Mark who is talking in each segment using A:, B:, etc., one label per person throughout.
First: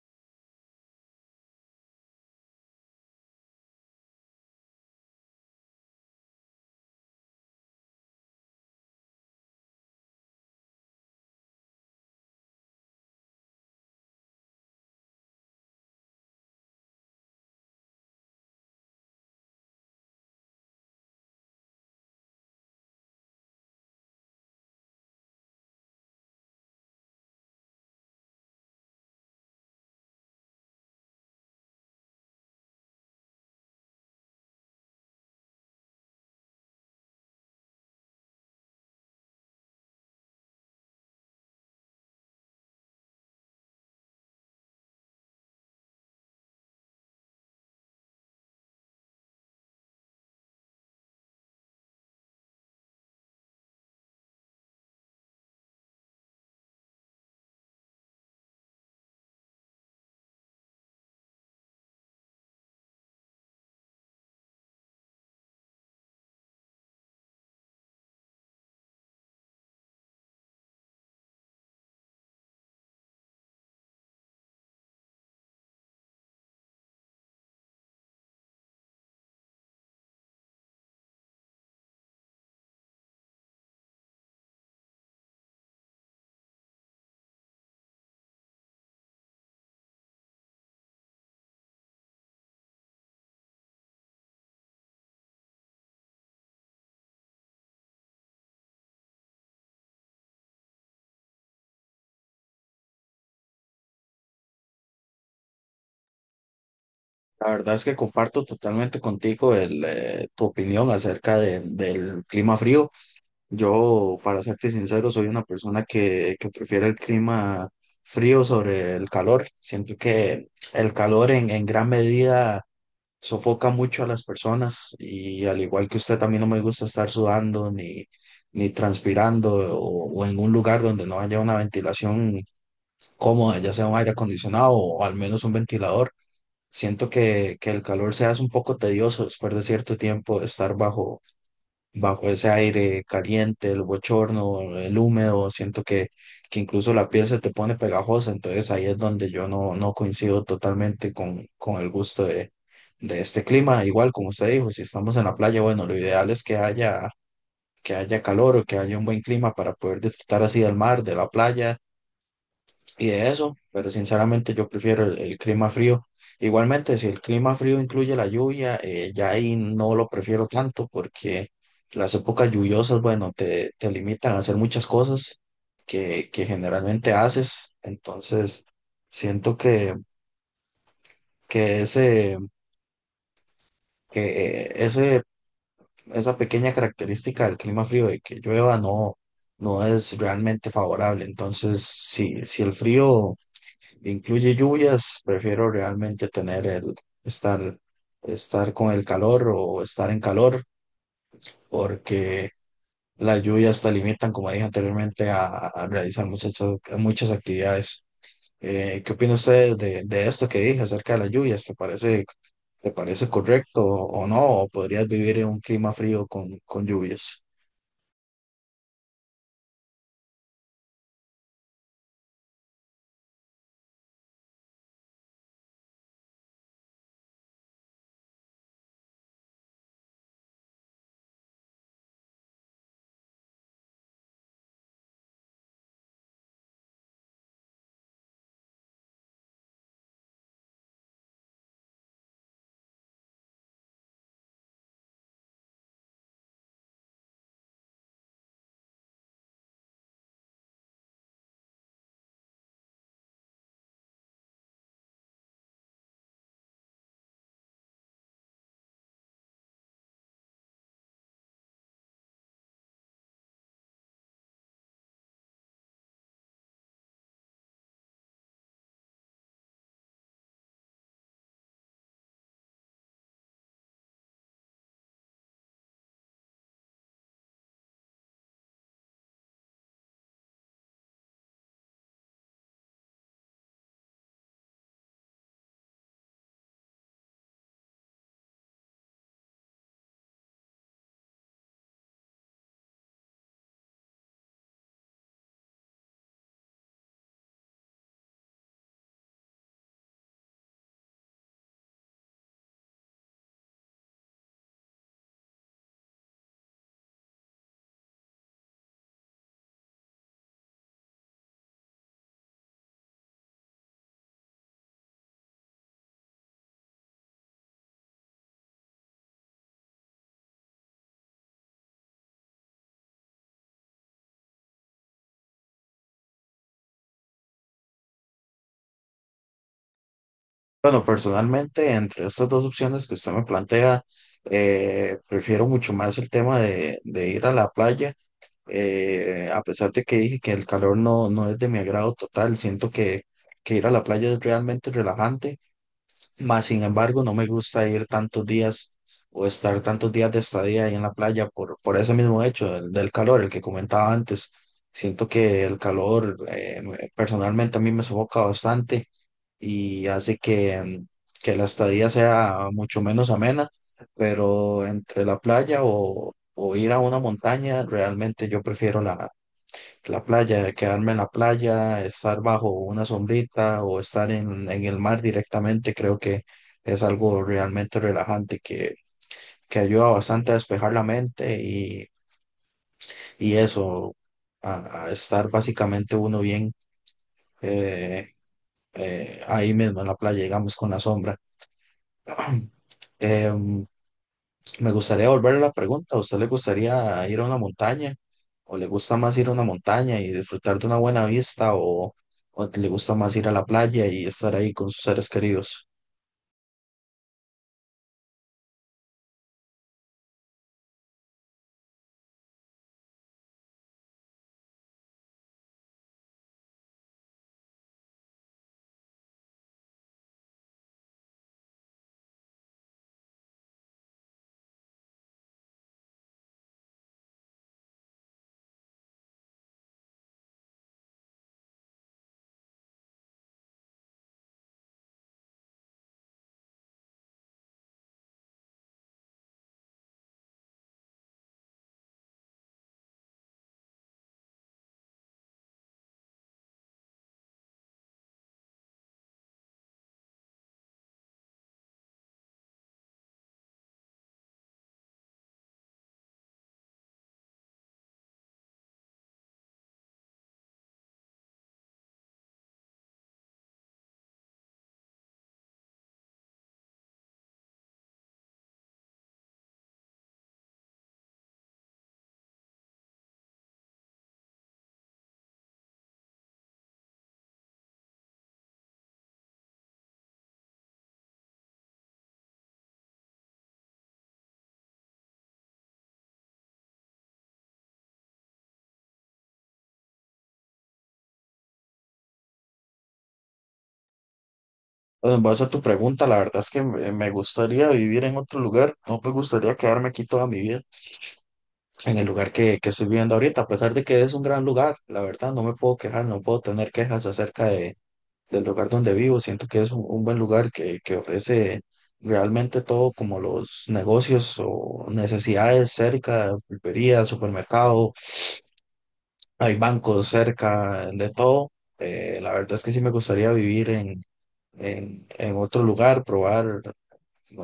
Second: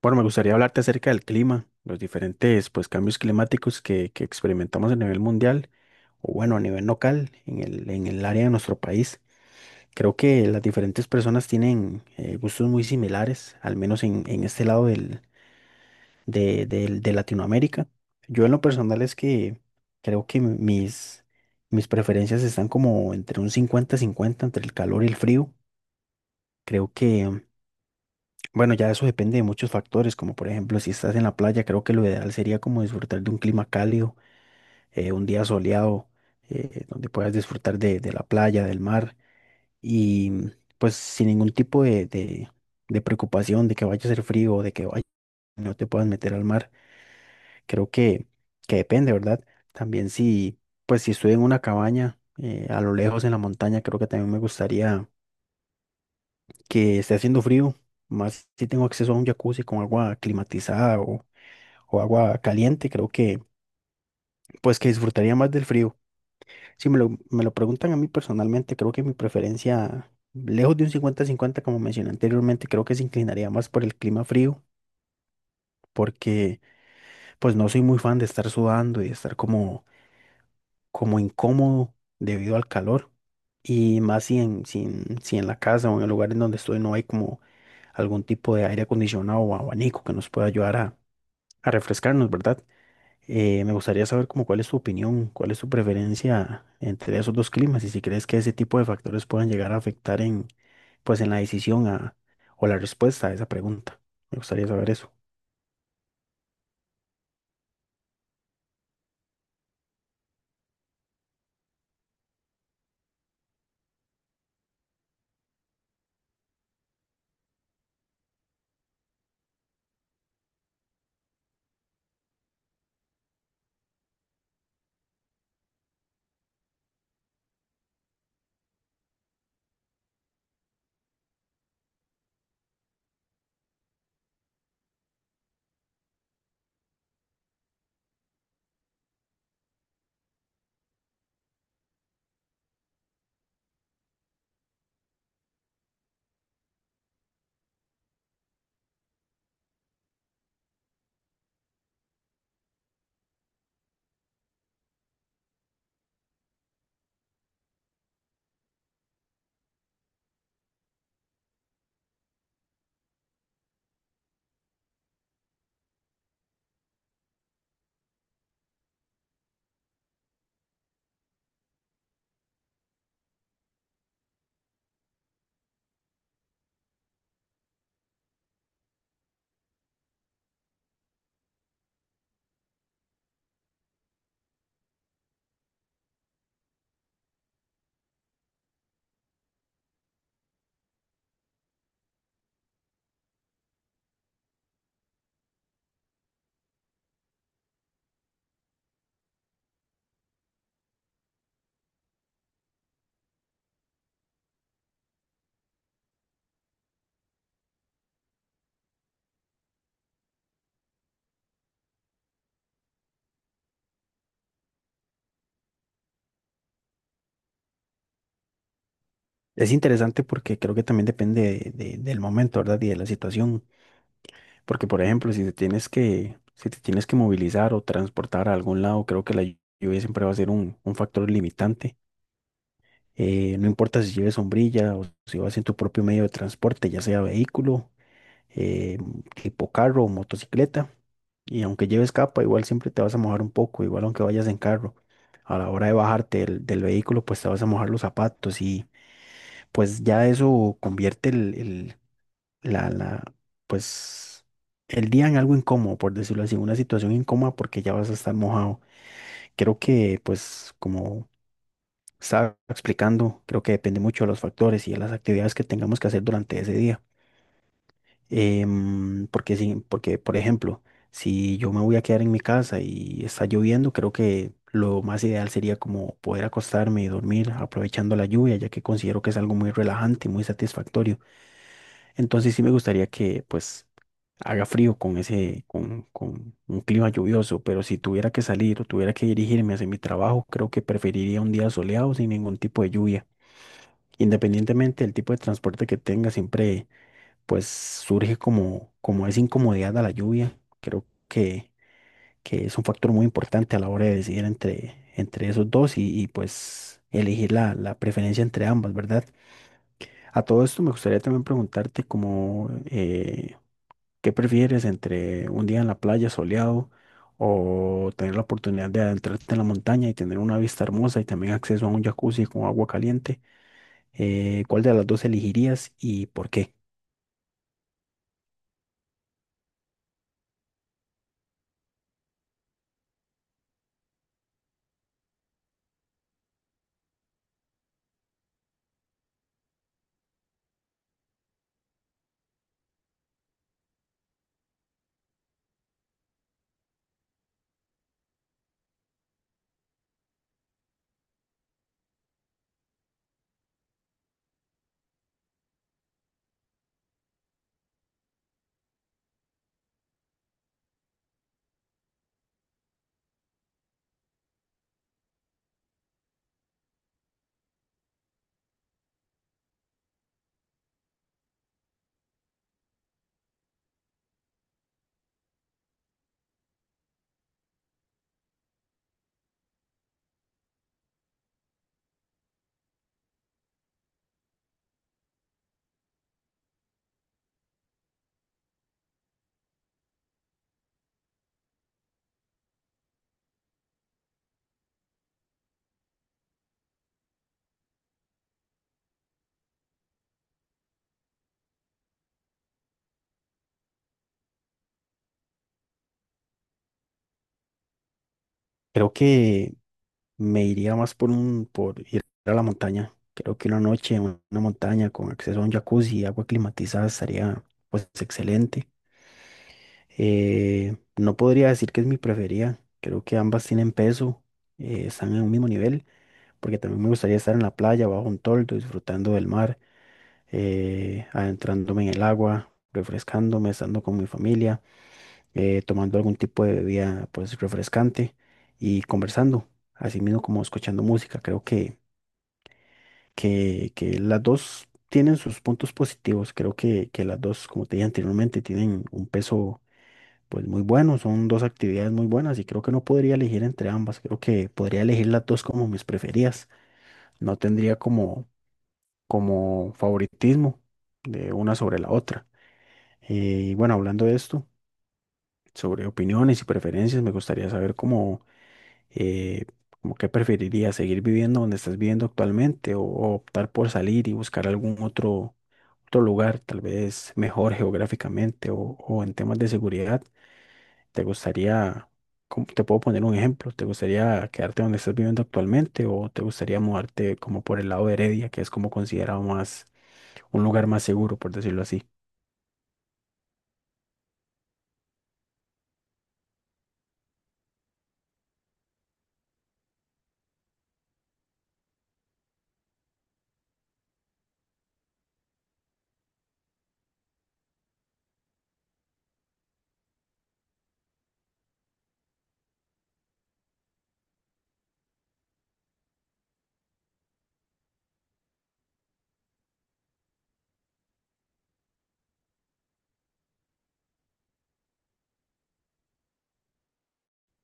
A: Bueno, me gustaría hablarte acerca del clima, los diferentes pues, cambios climáticos que experimentamos a nivel mundial o bueno, a nivel local en el área de nuestro país. Creo que las diferentes personas tienen gustos muy similares, al menos en este lado de Latinoamérica. Yo en lo personal es que creo que mis preferencias están como entre un 50-50 entre el calor y el frío. Creo que Bueno, ya eso depende de muchos factores, como por ejemplo, si estás en la playa, creo que lo ideal sería como disfrutar de un clima cálido, un día soleado, donde puedas disfrutar de la playa, del mar, y pues sin ningún tipo de preocupación de que vaya a ser frío o de que vaya, no te puedas meter al mar. Creo que, que depende, ¿verdad? También si, pues si estoy en una cabaña, a lo lejos en la montaña, creo que también me gustaría que esté haciendo frío, más si tengo acceso a un jacuzzi con agua climatizada o agua caliente, creo que pues que disfrutaría más del frío. Si me lo preguntan a mí personalmente, creo que mi preferencia, lejos de un 50-50 como mencioné anteriormente, creo que se inclinaría más por el clima frío, porque pues no soy muy fan de estar sudando y de estar como incómodo debido al calor. Y más si en la casa o en el lugar en donde estoy no hay como algún tipo de aire acondicionado o abanico que nos pueda ayudar a refrescarnos, ¿verdad? Me gustaría saber como cuál es tu opinión, cuál es tu preferencia entre esos dos climas y si crees que ese tipo de factores puedan llegar a afectar en, pues, en la decisión o la respuesta a esa pregunta. Me gustaría saber eso.
B: La verdad es que comparto totalmente contigo tu opinión acerca del clima frío. Yo, para serte sincero, soy una persona que prefiere el clima frío sobre el calor. Siento que el calor en gran medida sofoca mucho a las personas y, al igual que usted, a mí no me gusta estar sudando ni transpirando o en un lugar donde no haya una ventilación cómoda, ya sea un aire acondicionado o al menos un ventilador. Siento que el calor se hace un poco tedioso después de cierto tiempo de estar bajo ese aire caliente, el bochorno, el húmedo. Siento que incluso la piel se te pone pegajosa. Entonces, ahí es donde yo no coincido totalmente con el gusto de este clima. Igual, como usted dijo, si estamos en la playa, bueno, lo ideal es que que haya calor o que haya un buen clima para poder disfrutar así del mar, de la playa y de eso, pero sinceramente yo prefiero el clima frío. Igualmente, si el clima frío incluye la lluvia, ya ahí no lo prefiero tanto porque las épocas lluviosas, bueno, te limitan a hacer muchas cosas que generalmente haces. Entonces, siento que ese, que eh, ese, esa pequeña característica del clima frío de que llueva no es realmente favorable. Entonces, si el frío incluye lluvias, prefiero realmente estar, estar con el calor o estar en calor, porque las lluvias te limitan, como dije anteriormente, a realizar muchas actividades. ¿Qué opina usted de esto que dije acerca de las lluvias? Te parece correcto o no? ¿O podrías vivir en un clima frío con lluvias?
A: Es interesante porque creo que también depende del momento, ¿verdad? Y de la situación. Porque, por ejemplo, si te tienes que movilizar o transportar a algún lado, creo que la lluvia siempre va a ser un factor limitante. No importa si lleves sombrilla o si vas en tu propio medio de transporte, ya sea vehículo eh, tipo carro o motocicleta. Y aunque lleves capa, igual siempre te vas a mojar un poco, igual aunque vayas en carro. A la hora de bajarte del vehículo, pues te vas a mojar los zapatos y pues ya eso convierte el- la, pues el día en algo incómodo, por decirlo así, una situación incómoda porque ya vas a estar mojado. Creo que pues como estaba explicando, creo que depende mucho de los factores y de las actividades que tengamos que hacer durante ese día. Porque sí, porque por ejemplo, si yo me voy a quedar en mi casa y está lloviendo, creo que lo más ideal sería como poder acostarme y dormir aprovechando la lluvia, ya que considero que es algo muy relajante y muy satisfactorio. Entonces sí me gustaría que pues haga frío con con un clima lluvioso, pero si tuviera que salir o tuviera que dirigirme hacia mi trabajo, creo que preferiría un día soleado sin ningún tipo de lluvia. Independientemente del tipo de transporte que tenga, siempre pues surge como esa incomodidad a la lluvia. Que es un factor muy importante a la hora de decidir entre esos dos pues elegir la preferencia entre ambas, ¿verdad? A todo esto me gustaría también preguntarte como, ¿qué prefieres entre un día en la playa soleado o tener la oportunidad de adentrarte en la montaña y tener una vista hermosa y también acceso a un jacuzzi con agua caliente? ¿Cuál de las dos elegirías y por qué?
B: Bueno, personalmente, entre estas dos opciones que usted me plantea, prefiero mucho más el tema de ir a la playa. A pesar de que dije que el calor no es de mi agrado total, siento que ir a la playa es realmente relajante. Más sin embargo, no me gusta ir tantos días o estar tantos días de estadía ahí en la playa por ese mismo hecho, el del calor, el que comentaba antes. Siento que el calor, personalmente, a mí me sofoca bastante y hace que la estadía sea mucho menos amena, pero entre la playa o ir a una montaña, realmente yo prefiero la playa, quedarme en la playa, estar bajo una sombrita o estar en el mar directamente. Creo que es algo realmente relajante que ayuda bastante a despejar la mente y eso, a estar básicamente uno bien eh, ahí mismo en la playa, digamos, con la sombra. Em, Me gustaría volver a la pregunta. ¿A usted le gustaría ir a una montaña? ¿O le gusta más ir a una montaña y disfrutar de una buena vista? ¿O o le gusta más ir a la playa y estar ahí con sus seres queridos?
A: Creo que Me iría más por por ir a la montaña. Creo que una noche en una montaña con acceso a un jacuzzi y agua climatizada estaría pues excelente. No podría decir que es mi preferida. Creo que ambas tienen peso, están en un mismo nivel, porque también me gustaría estar en la playa, bajo un toldo, disfrutando del mar, adentrándome en el agua, refrescándome, estando con mi familia, tomando algún tipo de bebida pues refrescante y conversando, así mismo como escuchando música. Que las dos tienen sus puntos positivos. Que las dos, como te dije anteriormente, tienen un peso pues muy bueno, son dos actividades muy buenas y creo que no podría elegir entre ambas. Creo que podría elegir las dos como mis preferidas. No tendría como favoritismo de una sobre la otra. Eh, y bueno, hablando de esto, sobre opiniones y preferencias, me gustaría saber cómo... eh, ¿cómo qué preferirías, seguir viviendo donde estás viviendo actualmente o optar por salir y buscar algún otro lugar, tal vez mejor geográficamente o en temas de seguridad, ¿te gustaría, te puedo poner un ejemplo, ¿te gustaría quedarte donde estás viviendo actualmente o te gustaría mudarte como por el lado de Heredia, que es como considerado más, un lugar más seguro, por decirlo así?
B: Bueno, en base a tu pregunta, la verdad es que me gustaría vivir en otro lugar. No me gustaría quedarme aquí toda mi vida, en el lugar que estoy viviendo ahorita. A pesar de que es un gran lugar, la verdad, no me puedo quejar, no puedo tener quejas acerca de del lugar donde vivo. Siento que es un buen lugar que ofrece realmente todo, como los negocios o necesidades cerca, pulpería, supermercado, hay bancos cerca, de todo. La verdad es que sí me gustaría vivir en otro lugar, probar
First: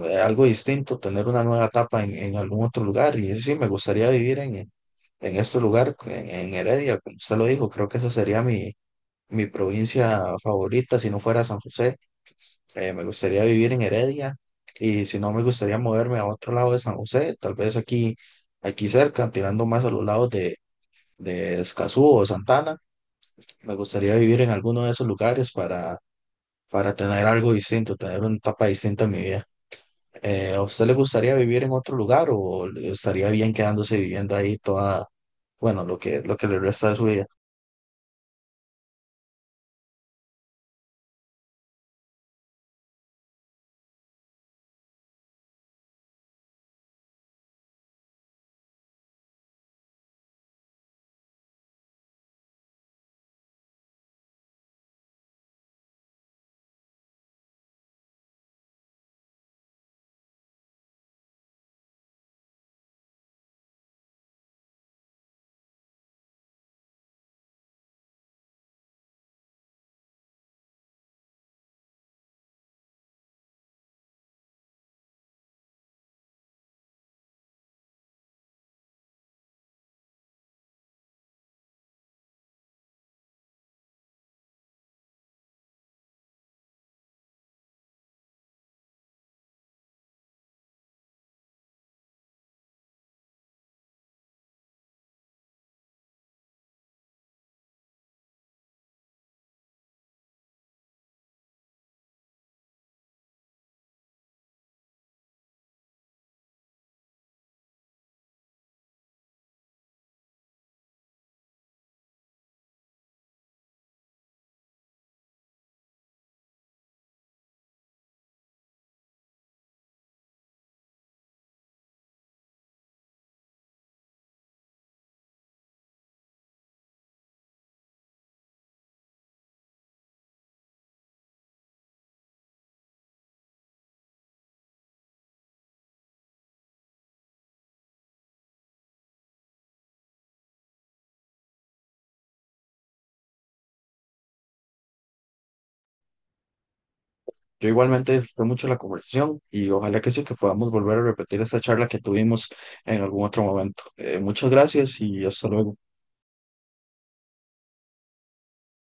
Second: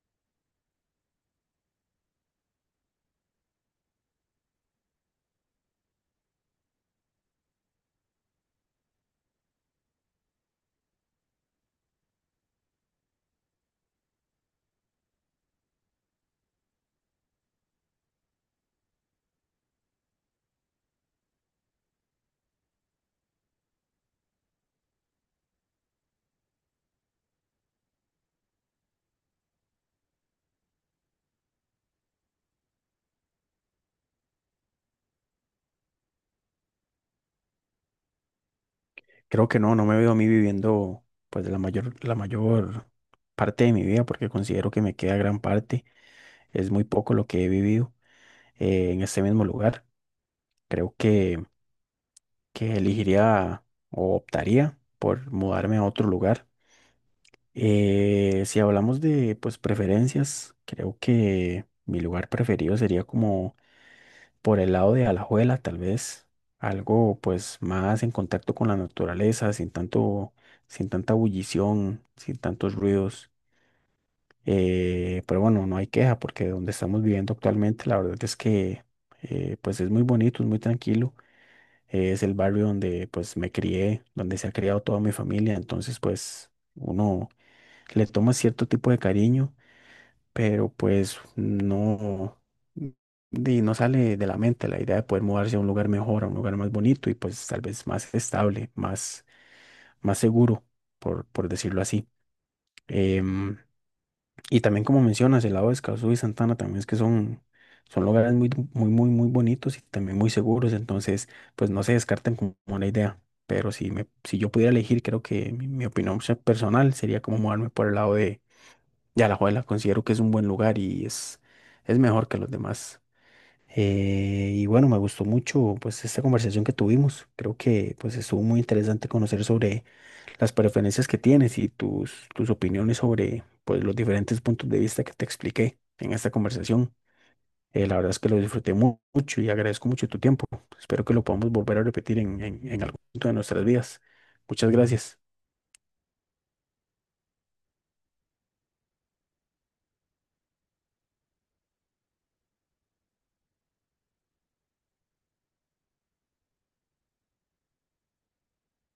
B: algo distinto, tener una nueva etapa en algún otro lugar. Y sí, me gustaría vivir en este lugar, en Heredia, como usted lo dijo. Creo que esa sería mi provincia favorita si no fuera San José. Me gustaría vivir en Heredia y, si no, me gustaría moverme a otro lado de San José, tal vez aquí, aquí cerca, tirando más a los lados de Escazú o Santana. Me gustaría vivir en alguno de esos lugares para tener algo distinto, tener una etapa distinta en mi vida. ¿A usted le gustaría vivir en otro lugar o le estaría bien quedándose viviendo ahí toda, bueno, lo lo que le resta de su vida?
A: Creo que no me veo a mí viviendo pues la mayor parte de mi vida porque considero que me queda gran parte, es muy poco lo que he vivido en este mismo lugar. Creo que elegiría o optaría por mudarme a otro lugar. Si hablamos de pues preferencias, creo que mi lugar preferido sería como por el lado de Alajuela, tal vez algo pues más en contacto con la naturaleza, sin tanta bullición, sin tantos ruidos. Pero bueno, no hay queja porque donde estamos viviendo actualmente, la verdad es que pues es muy bonito, es muy tranquilo es el barrio donde pues me crié, donde se ha criado toda mi familia, entonces pues uno le toma cierto tipo de cariño, pero pues no, no sale de la mente la idea de poder mudarse a un lugar mejor, a un lugar más bonito y pues tal vez más estable, más seguro, por decirlo así. Em, y también como mencionas, el lado de Escazú y Santana también es que son, son lugares muy, muy bonitos y también muy seguros, entonces pues no se descartan como la idea, pero si, si yo pudiera elegir, creo que mi opinión personal sería como moverme por el lado de Alajuela, considero que es un buen lugar y es mejor que los demás. Y bueno, me gustó mucho pues esta conversación que tuvimos, creo que pues estuvo muy interesante conocer sobre las preferencias que tienes y tus opiniones sobre pues, los diferentes puntos de vista que te expliqué en esta conversación. La verdad es que lo disfruté mucho y agradezco mucho tu tiempo. Espero que lo podamos volver a repetir en algún punto de nuestras vidas. Muchas gracias.
B: Yo igualmente disfruté mucho la conversación y ojalá que sí, que podamos volver a repetir esta charla que tuvimos en algún otro momento. Muchas gracias y hasta luego.